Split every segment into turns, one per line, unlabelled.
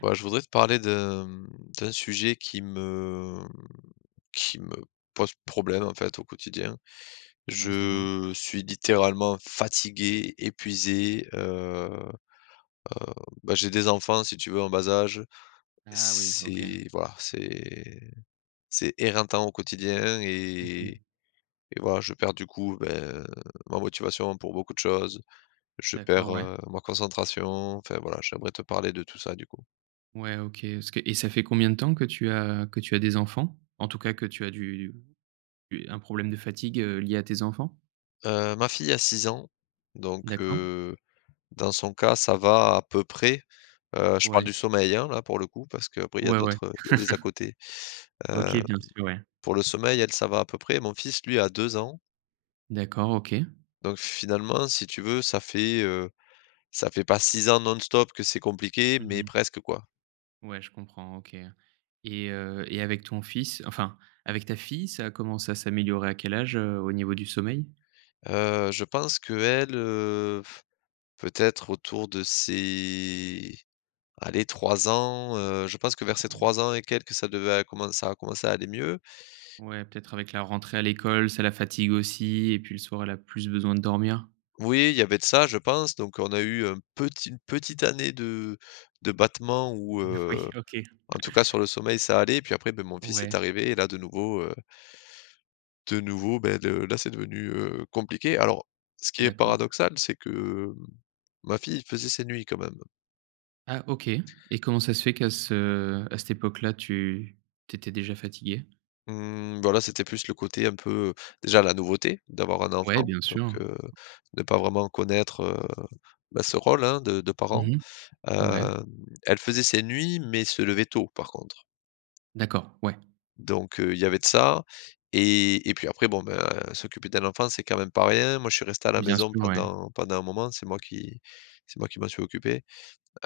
Ouais, je voudrais te parler de, hem, d'un sujet qui me, hem, qui me pose problème en fait au quotidien.
Ah mince, dis moi.
Je suis littéralement fatigué, épuisé, heu heu, bah j'ai des enfants si tu veux en bas âge,
Ah oui, OK.
c'est voilà, c'est c'est éreintant au quotidien
Mmh
et
mh.
et voilà je perds du coup, heu, bah ma motivation pour beaucoup de choses. Je perds,
D'accord, ouais.
heu, ma concentration, enfin voilà j'aimerais te parler de tout ça du coup.
Ouais OK, est-ce que et ça fait combien de temps que tu as que tu as des enfants? En tout cas que tu as du du un problème de fatigue, heu, lié à tes enfants?
Heu, ma fille a 6 ans. Donc
D'accord.
heu, dans son cas, ça va à peu près. Heu, je parle
Ouais.
du sommeil hein là pour le coup, parce qu'après il y a
Ouais, ouais.
d'autres, heu, il y a des à côtés.
OK
Heu,
bien sûr, ouais.
pour le sommeil, elle, ça va à peu près, mon fils, lui, a 2 ans
D'accord OK.
donc finalement, si tu veux, ça fait, heu, ça fait pas 6 ans non-stop que c'est compliqué,
Mmh
mais
mh.
presque quoi.
Ouais, je comprends, OK et heu, et avec ton fils enfin, avec ta fille ça a commencé à s'améliorer à quel âge, heu, au niveau du sommeil?
Heu, je pense qu'elle, heu, f peut-être autour de ses, allez 3 ans, heu, je pense que
Mmh,
vers ses
ouais.
3 ans et quelques, ça devait à commencer ça à commencer à aller mieux.
Ouais, peut-être avec la rentrée à l'école, ça la fatigue aussi et puis le soir, elle a plus besoin de dormir.
Oui, il y avait de ça, je pense. Donc on a eu un petit une petite année de de battement où
N Oui,
heu,
OK.
en tout cas sur le sommeil, ça allait et puis après, beh mon fils est
Ouais.
arrivé et là, de nouveau, heu de nouveau, beh de la c'est devenu, heu, compliqué. Alors, ce qui est
D'accord.
paradoxal, c'est que ma fille faisait ses nuits, quand même.
Ah, OK et comment ça se fait qu'à ce à cette époque-là tu tu étais déjà fatigué?
Mmh, bah là, c'était plus le côté un peu, heu, déjà la nouveauté d'avoir un
Ouais,
enfant
bien
donc
sûr.
heu, ne pas vraiment connaître, heu, bah ce rôle hein de de
Mmh
parent.
mh. Ouais.
Hem, elle faisait ses nuits mais se levait tôt par contre.
D'accord, ouais.
Donc heu, il y avait de ça et et puis après bon, bah s'occuper d'un enfant, c'est quand même pas rien. Moi je suis resté à la
Bien
maison
sûr, ouais.
pendant pendant un moment, c'est moi qui c'est moi qui m'en suis occupé.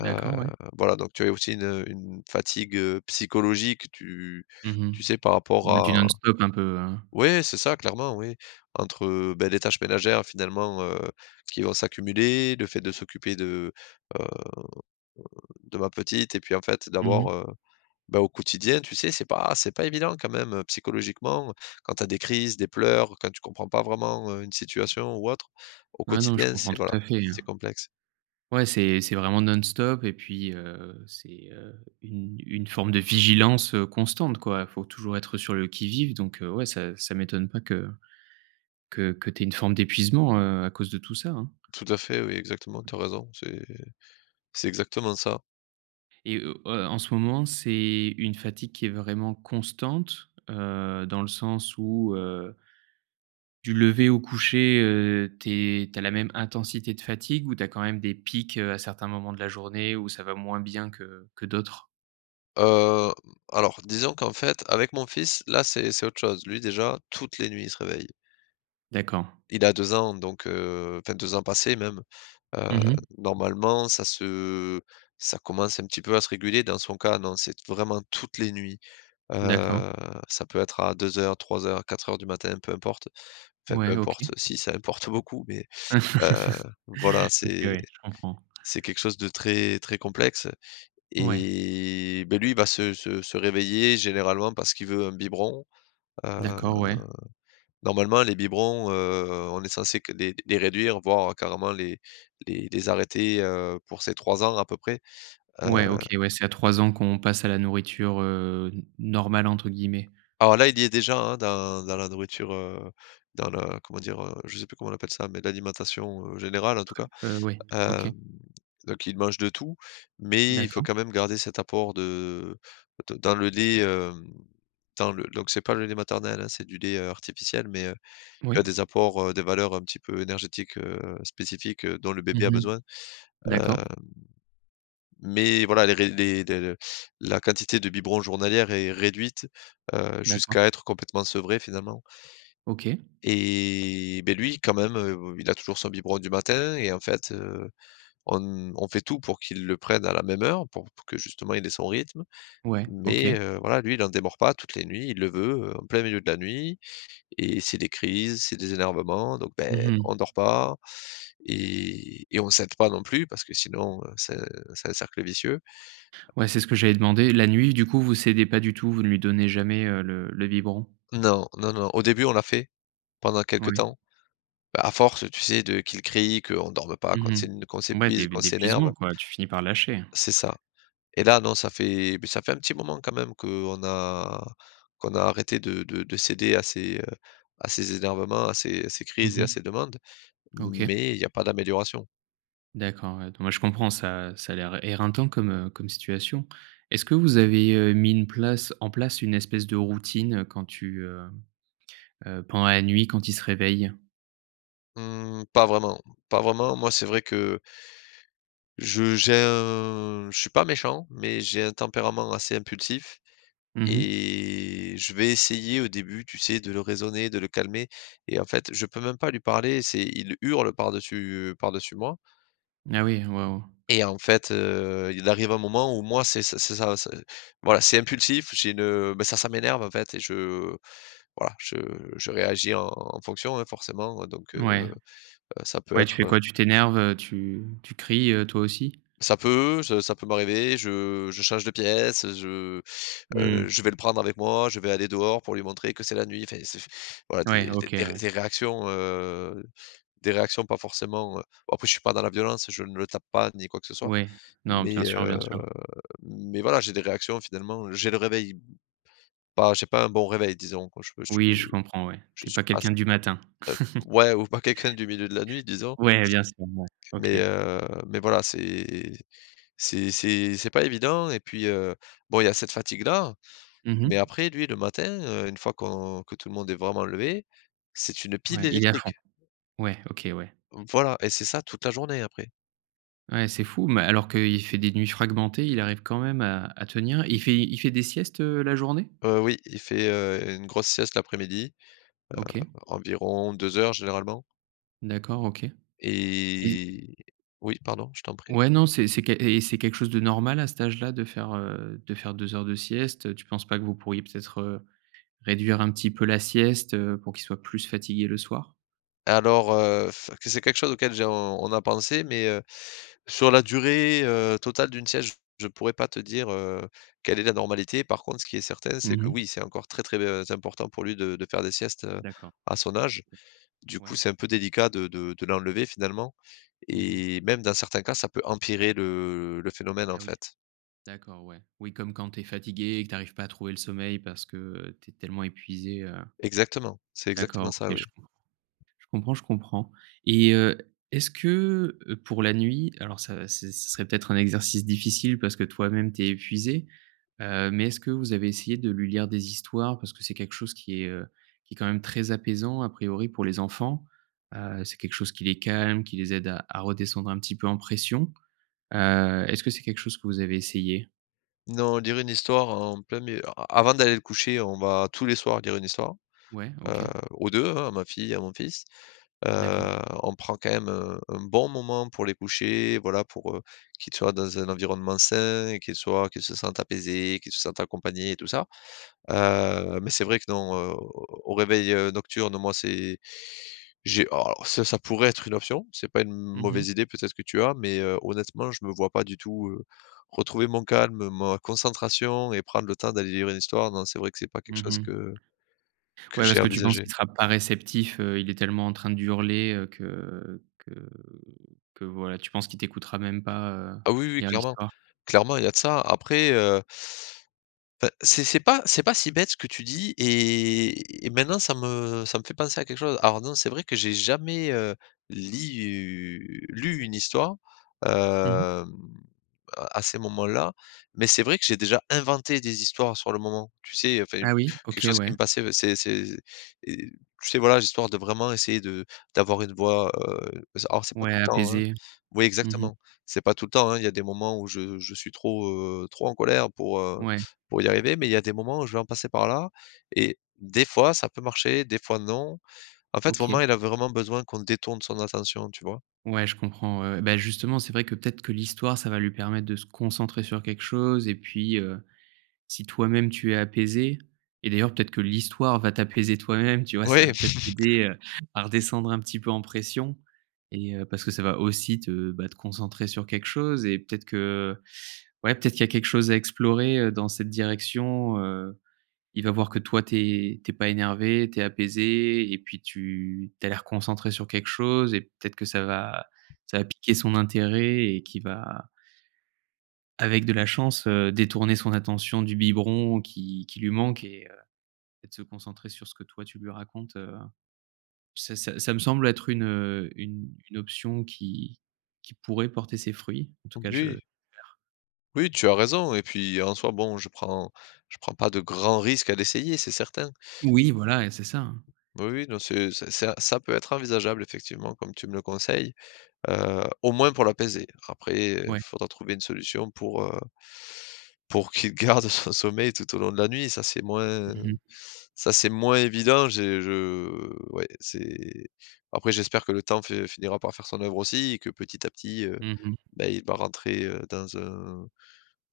Heu,
D'accord, ouais.
voilà donc tu avais aussi une, heu, une fatigue, heu, psychologique. Tu
Mmh
tu
mh.
sais par rapport
Ouais du
à
non-stop, un peu, hein?
oui, c'est ça clairement oui. Entre, heu, beh les tâches ménagères finalement, heu, qui vont s'accumuler, le fait de s'occuper de, heu, heu, de ma petite et puis en fait
Mmh mh.
d'avoir, heu, bah au quotidien, tu sais c'est pas c'est pas évident quand même psychologiquement. Quand tu as des crises, des pleurs, quand tu comprends pas vraiment une situation, ou autre, au
Ouais, non, je
quotidien
comprends
c'est voilà
tout à fait
c'est
hein.
complexe.
Ouais, c'est c'est vraiment non-stop et puis, heu, c'est, heu, une une forme de vigilance, heu, constante quoi. Faut toujours être, heu, sur le qui-vive donc heu, ouais ça ça m'étonne pas que que que tu aies une forme d'épuisement, heu, à cause de tout ça hein.
Tout à fait oui, exactement tu as raison, c'est c'est exactement ça.
Et heu heu heu, en ce moment, c'est une fatigue qui est vraiment constante, heu, dans le sens où heu du lever au coucher, heu, tu es tu as la même intensité de fatigue, ou tu as, quand même, des pics, heu, à certains moments de la journée, où ça va moins bien que que d'autres?
Heu, alors, disons qu'en fait, avec mon fils, là, c'est c'est autre chose, lui, déjà, toutes les nuits, il se réveille.
D'accord.
Il a 2 ans donc heu, enfin 2 ans passés même. Heu,
Mmh mh.
normalement ça se ça commence un petit peu à se réguler dans son cas non c'est t vraiment toutes les nuits,
D'accord.
heu, ça peut être à 02:00,, 03:00,, 04:00 du matin peu importe. Enfin, peu
Ouais, OK.
importe, si ça importe beaucoup mais heu, voilà
OK,
c'est
ouais. Je comprends.
c'est quelque chose de très très complexe.
Ouais.
Et, beh lui il va se se se réveiller généralement parce qu'il veut un biberon. Heu,
D'accord, ouais.
normalement les biberons, heu, on est censés que les les réduire, voire carrément les les les arrêter, heu, pour ses 3 ans à peu près. Heu
Ouais, OK, ouais, c'est à 3 ans qu'on passe à la nourriture, heu, n «normale» entre guillemets.
Alors là, il y a est déjà, hein, dans dans la nourriture, heu, dans le, heu, comment dire? Heu, je sais plus comment on appelle ça, mais l'alimentation, heu, générale en tout cas,
Heu, oui, OK.
hem, donc il mange de tout, mais il faut
D'accord.
quand même garder cet apport de de dans le lait, hem, dans le donc c'est pas le lait maternel, hein, c'est du lait, heu, artificiel, mais heu, il y
Moui.
a des apports, heu, des valeurs un petit peu énergétiques, heu, spécifiques dont le
Mmh
bébé a
mh.
besoin. Heu.
D'accord.
Mais voilà les ré les la la quantité de biberons journalières est réduite, heu, jusqu'à
D'accord.
être complètement sevré finalement.
OK.
Et beh lui quand même, heu, il a toujours son biberon du matin et en fait, heu, on n on fait tout pour qu'il le prenne à la même heure pour pour que justement il ait son rythme.
Ouais.
Mais
OK.
heu, voilà lui il en démord pas, toutes les nuits il le veut, en plein milieu de la nuit et c'est des crises, c'est des énervements donc
Mmh
beh, on
mh.
dort pas et et on cède pas non plus parce que sinon c'est c'est un cercle vicieux.
Ouais c'est ce que j'allais demander. La nuit du coup vous cédez pas du tout vous ne lui donnez jamais, heu, le le biberon?
Non, non, non. Au début on l'a fait, pendant quelques
Oui.
temps, bah à force tu sais de qu'il crie qu'on dorme pas qu'on
Mmh
s'én qu'on
mh. Ouais
s'épuise,
d'é
qu'on s'énerve.
d'épuisement quoi, tu finis par lâcher hein.
C'est ça, et là non, ça fait beh, ça fait un petit moment, quand même, qu'on a qu'on a arrêté de de de céder à ses, heu, à ses énervements, à ses à ses crises,
Mmh
et à
mh.
ses demandes,
OK.
mais il y a pas d'amélioration.
D'accord. Ouais, non mais je comprends ça ça a l'air éreintant comme, heu, comme situation. Est ce que vous avez, heu, mis une place en place une espèce de routine quand tu, heu heu, pendant la nuit, quand il se réveille?
Mmh pas vraiment, pas vraiment. Moi, c'est vrai que je j'ai un je suis pas méchant, mais j'ai un tempérament assez impulsif
Mmh mh.
et je vais essayer au début, tu sais, de le raisonner, de le calmer et en fait je peux même pas lui parler. C'est il hurle par-dessus, heu, par-dessus moi
Ah oui, waouh.
et en fait, heu, il arrive un moment où moi c c'est ça c'est voila, c'est impulsif. J'ai une ben ça ça m'énerve en fait et je voilà je je réagis en fonction, hein, forcément donc heu,
Ouais.
heu, ça peut
Ouais, tu
être
fais
heu
quoi? Tu t'énerves, heu, tu tu cries, heu, toi aussi?
Ça peut, je ça peut m'arriver, je je change de pièce. Je, heu,
Mmh.
je vais le prendre avec moi, je vais aller dehors pour lui montrer que c'est la nuit. Enfin ça f voilà d
Ouais,
d
OK,
des
ouais.
des réactions, heu, des réactions pas forcément, heu en plus, je suis pas dans la violence, je ne le tape pas ni quoi que ce soit.
Ouais, non bien
Mais
sûr,
heu,
bien sûr.
mais voilà, j'ai des réactions finalement j'ai le réveil bah j'ai pas un bon réveil disons quoi [unintelligible] je
Oui, je comprends, ouais.
je
Tu es
suis
pas
pas
quelqu'un du matin.
[unintelligible] ouais ou pas quelqu'un du milieu de la nuit disons
Ouais, bien sûr, ouais. OK.
mais heu, mais voilà c'est c'est c'est c'est pas évident et puis, heu, bon il y a cette fatigue là,
Mmh mh.
mais après, lui, le matin, heu, une fois qu'on que tout le monde est vraiment levé, c'est une pile
Ouais, il est à fond.
électrique.
Ouais, OK, ouais.
Voilà, et c'est ça toute la journée après.
Ouais, c'est fou, mais alors qu'il fait des nuits fragmentées, il arrive quand même à à tenir. Il fait il fait des siestes, heu, la journée?
Heu, oui, il fait, heu, une grosse sieste l'après-midi,
OK.
heu, environ 2 heures généralement.
D'accord OK. Et
Et Oui, pardon, je t'en prie.
Ouais, non, c'est c'est qu et c'est quelque chose de normal à cet âge-là de faire, heu, de faire 2 heures de sieste? Heu, tu penses pas que vous pourriez, peut-être, heu, réduire un petit peu la sieste, heu, pour qu'il soit plus fatigué le soir?
Alors, heu, s que c'est quelque chose auquel j'ai on on a pensé. Mais, heu, sur la durée, heu, totale d'une sieste, j je pourrais pas te dire, heu, quelle est la normalité. Par contre, ce qui est certain, c'est
Mmh
que,
mh.
oui, c'est encore très, très, heu, important pour lui de de faire des siestes, heu,
D'accord.
à son âge. Du
Ouais.
coup, c'est un peu délicat de de de l'enlever finalement,
Mmh mh.
et même dans certains cas, ça peut empirer le le phénomène en
Ah, oui.
fait.
D'accord, ouais. Oui, comme quand tu es fatigué et que tu arrives pas à trouver le sommeil, parce que, heu, tu es tellement épuisé, heu
Exactement, c'est
D'accord,
exactement ça,
OK, je
oui.
com je comprends je comprends, et, heu, est-ce que, heu, pour la nuit alors, ça s ce serait, peut-être, un exercice difficile, parce que toi-même, tu es épuisé, heu, mais, est-ce que vous avez essayé de lui lire des histoires? Parce que c'est quelque chose qui est, heu, qui est quand même très apaisant, à priori, pour les enfants. Heu, c'est quelque chose qui les calme, qui les aide à à redescendre un petit peu en pression. Heu, est-ce que c'est quelque chose que vous avez essayé?
Non, lire une histoire en plein mi a a avant d'aller le coucher, on va, tous les soirs, lire une histoire,
Ouais.
heu,
OK.
aux 2 hein, à ma fille et à mon fils. Heu,
D'accord.
on prend quand même, heu, un bon moment pour les coucher. Voilà, pour, heu, qu'ils soient dans un environnement sain, qu'ils soient qu'ils se sentent apaisés, qu'ils se sentent accompagnés et tout ça. Heu, mais, c'est vrai que, non, heu, au au réveil, heu, nocturne, moi, c'est j'ai a alors ça ça pourrait être une option, c'est pas une
Mmh
mauvaise
mh.
idée, peut-être que tu as mais, heu, honnêtement, je me vois pas du tout, heu, retrouver mon calme, ma concentration et prendre le temps d'aller lire une histoire. Non, c'est vrai que c'est pas quelque
Mmh
chose
mh.
que que
Ouais, parce
j'ai
que tu penses, qu'il
envisagé.
sera pas réceptif, heu, il est tellement en train d'hurler, heu, que que que voilà, tu penses qu'il t'écoutera même pas, heu,
Ah, oui, oui,
lire
clairement,
l'histoire?
clairement, il y a de ça. Après, heu Enfin, c'est c'est pas c'est pas si bête ce que tu dis, et et maintenant, ça me ça me fait penser à quelque chose. Alors, non, c'est vrai que j'ai jamais, heu, lit u lu une histoire, hem,
Mmh mh.
à à ces moments-là, mais c'est vrai que j'ai déjà inventé des histoires sur le moment. Tu sais, enfin, j
Ah, oui,
quelque
OK,
chose qui
ouais.
me passait c'est c'est et tu sais voilà, histoire de vraiment essayer de d'avoir une voix, heu, s alors, c'est pas
Ouais,
tout le temps, hein.
apaisé.
Oui,
Mmh mh.
exactement, c'est pas tout le temps, hein. Il y a des moments où je je suis trop, heu, trop en colère pour, heu,
Ouais.
pour y arriver, mais il y a des moments où je vais en passer par là, et des fois ça peut marcher, des fois non. En fait, vraiment
OK.
il a vraiment besoin qu'on détourne son attention, tu vois?
Ouais, je comprends, ouais, ouais. Bah, justement, c'est vrai, que, peut-être que l'histoire, ça va lui permettre de se concentrer sur quelque chose et puis, heu, si toi-même, tu es apaisé et d'ailleurs, peut-être que l'histoire va t'apaiser toi-même, tu vois? Ça va,
Ouais.
peut-être, t'aider, heu, à redescendre un petit peu en pression, et heu, parce que ça va aussi te, bah, te concentrer sur quelque chose, et peut-être que, ouais, peut-être qu'il y a quelque chose à explorer, heu, dans cette direction. Heu, il va voir que toi tu es tu es pas énervé, tu es apaisé et puis tu tu as l'air concentré sur quelque chose, et peut-être que ça va ça va piquer son intérêt et qu'il va avec de la chance, heu, détourner son attention du biberon qui qui lui manque et heu, et de se concentrer sur ce que toi tu lui racontes, heu, ça ça ça me semble être une, heu, une une option qui qui pourrait porter ses fruits. En tout cas, je
Oui.
j'espère.
Oui, tu as raison, et puis, en soit, bon, je prends je prends pas de grands risques à l'essayer, c'est certain.
Oui, voilà, et c'est ça hein.
Oui, oui, non, c'est ça ça ça peut être envisageable effectivement, comme tu me le conseilles, heu, au moins pour l'apaiser. Après, il
Ouais.
faudra trouver une solution pour heu pour qu'il garde son sommeil tout au long de la nuit. Ça, c'est moins
Mmh mh.
ça, c'est moins évident. J'ai je ouais, c'est après, j'espère que le temps fait finira par faire son œuvre aussi et que, petit à petit, heu,
Mmh mh.
bah, il va rentrer, heu, dans un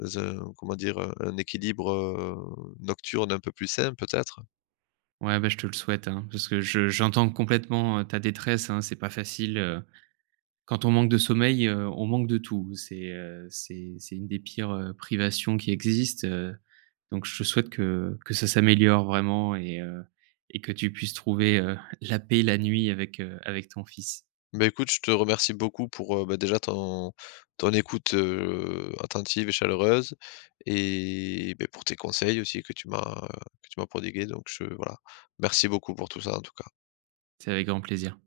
dans un comment dire? Heu, un équilibre, heu, nocturne un peu plus simple, peut-être.
Ouais, bah, je te le souhaite hein, parce que je j'entends complètement, heu, ta détresse, hein. C'est pas facile, heu, quand on manque de sommeil, heu, on manque de tout. C'est, heu, c'est c'est une des pires, heu, privations qui existent, heu, donc je te souhaite que que ça s'améliore vraiment, et heu, et que tu puisses trouver, heu, la paix, la nuit avec, heu, avec ton fils.
Bah, écoute, je te remercie beaucoup pour, heu, bah, déjà ton ton écoute, heu, attentive et chaleureuse et, beh, pour tes conseils aussi que tu m'as que tu m'as prodigués, donc je voilà, merci beaucoup pour tout ça, en tout cas.
C'est avec grand plaisir.